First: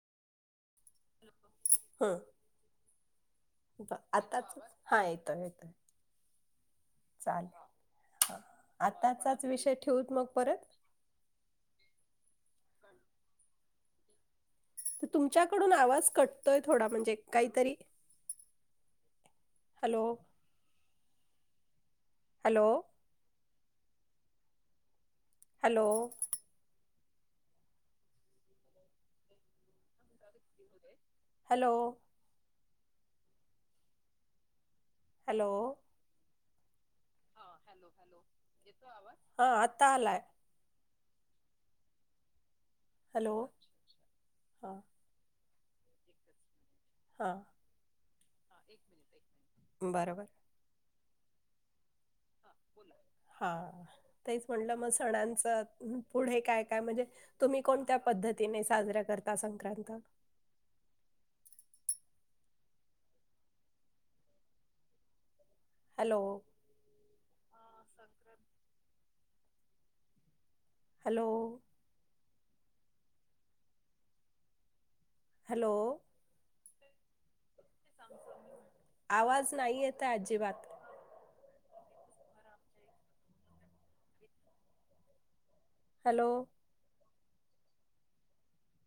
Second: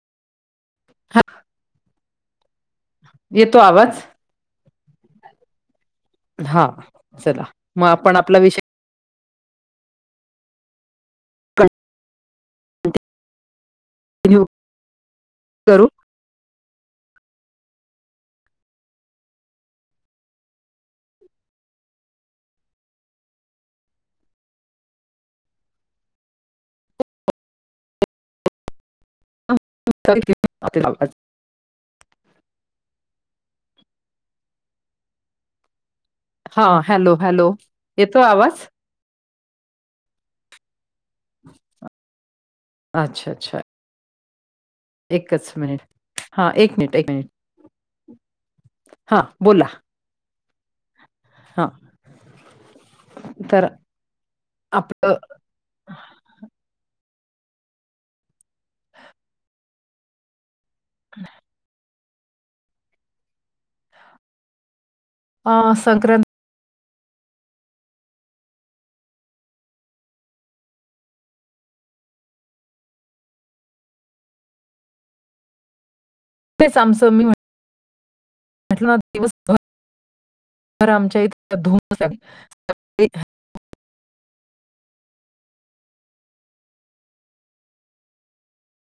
येतो हम्म ब आवाज आताच हा येतोय येतोय. हा चला चालेल मग आपण हा हा आपला विषय आवाज आताचाच विषय ठेवूत मग परत? [unintelligible] तर तुमच्याकडून करू आवाज कटतोय थोडा म्हणजे काहीतरी hello. Hello. Hello. [unintelligible] Hello. Hello. हा हॅलो हॅलो येतो आवाज? हां आत्ता आलाय. अच्छा हॅलो अच्छा हां. एकच मिनिट हा एक मिनिट एक मिनिट हा हा एक मिनिट हा एक बोला. बरोबर. हां. हा, तेच म्हटलं मग आपलं सणांचं पुढे काय काय म्हणजे, तुम्ही कोणत्या पद्धतीने साजरा करता संक्रांत? [unintelligible] आ संक्रांत हॅलो हॅलो. हॅलो. ते सामसूमिंग वाट आवाज नाही येत आहे अजिबात. तर आमच्या इथ [unintelligible] हॅलो.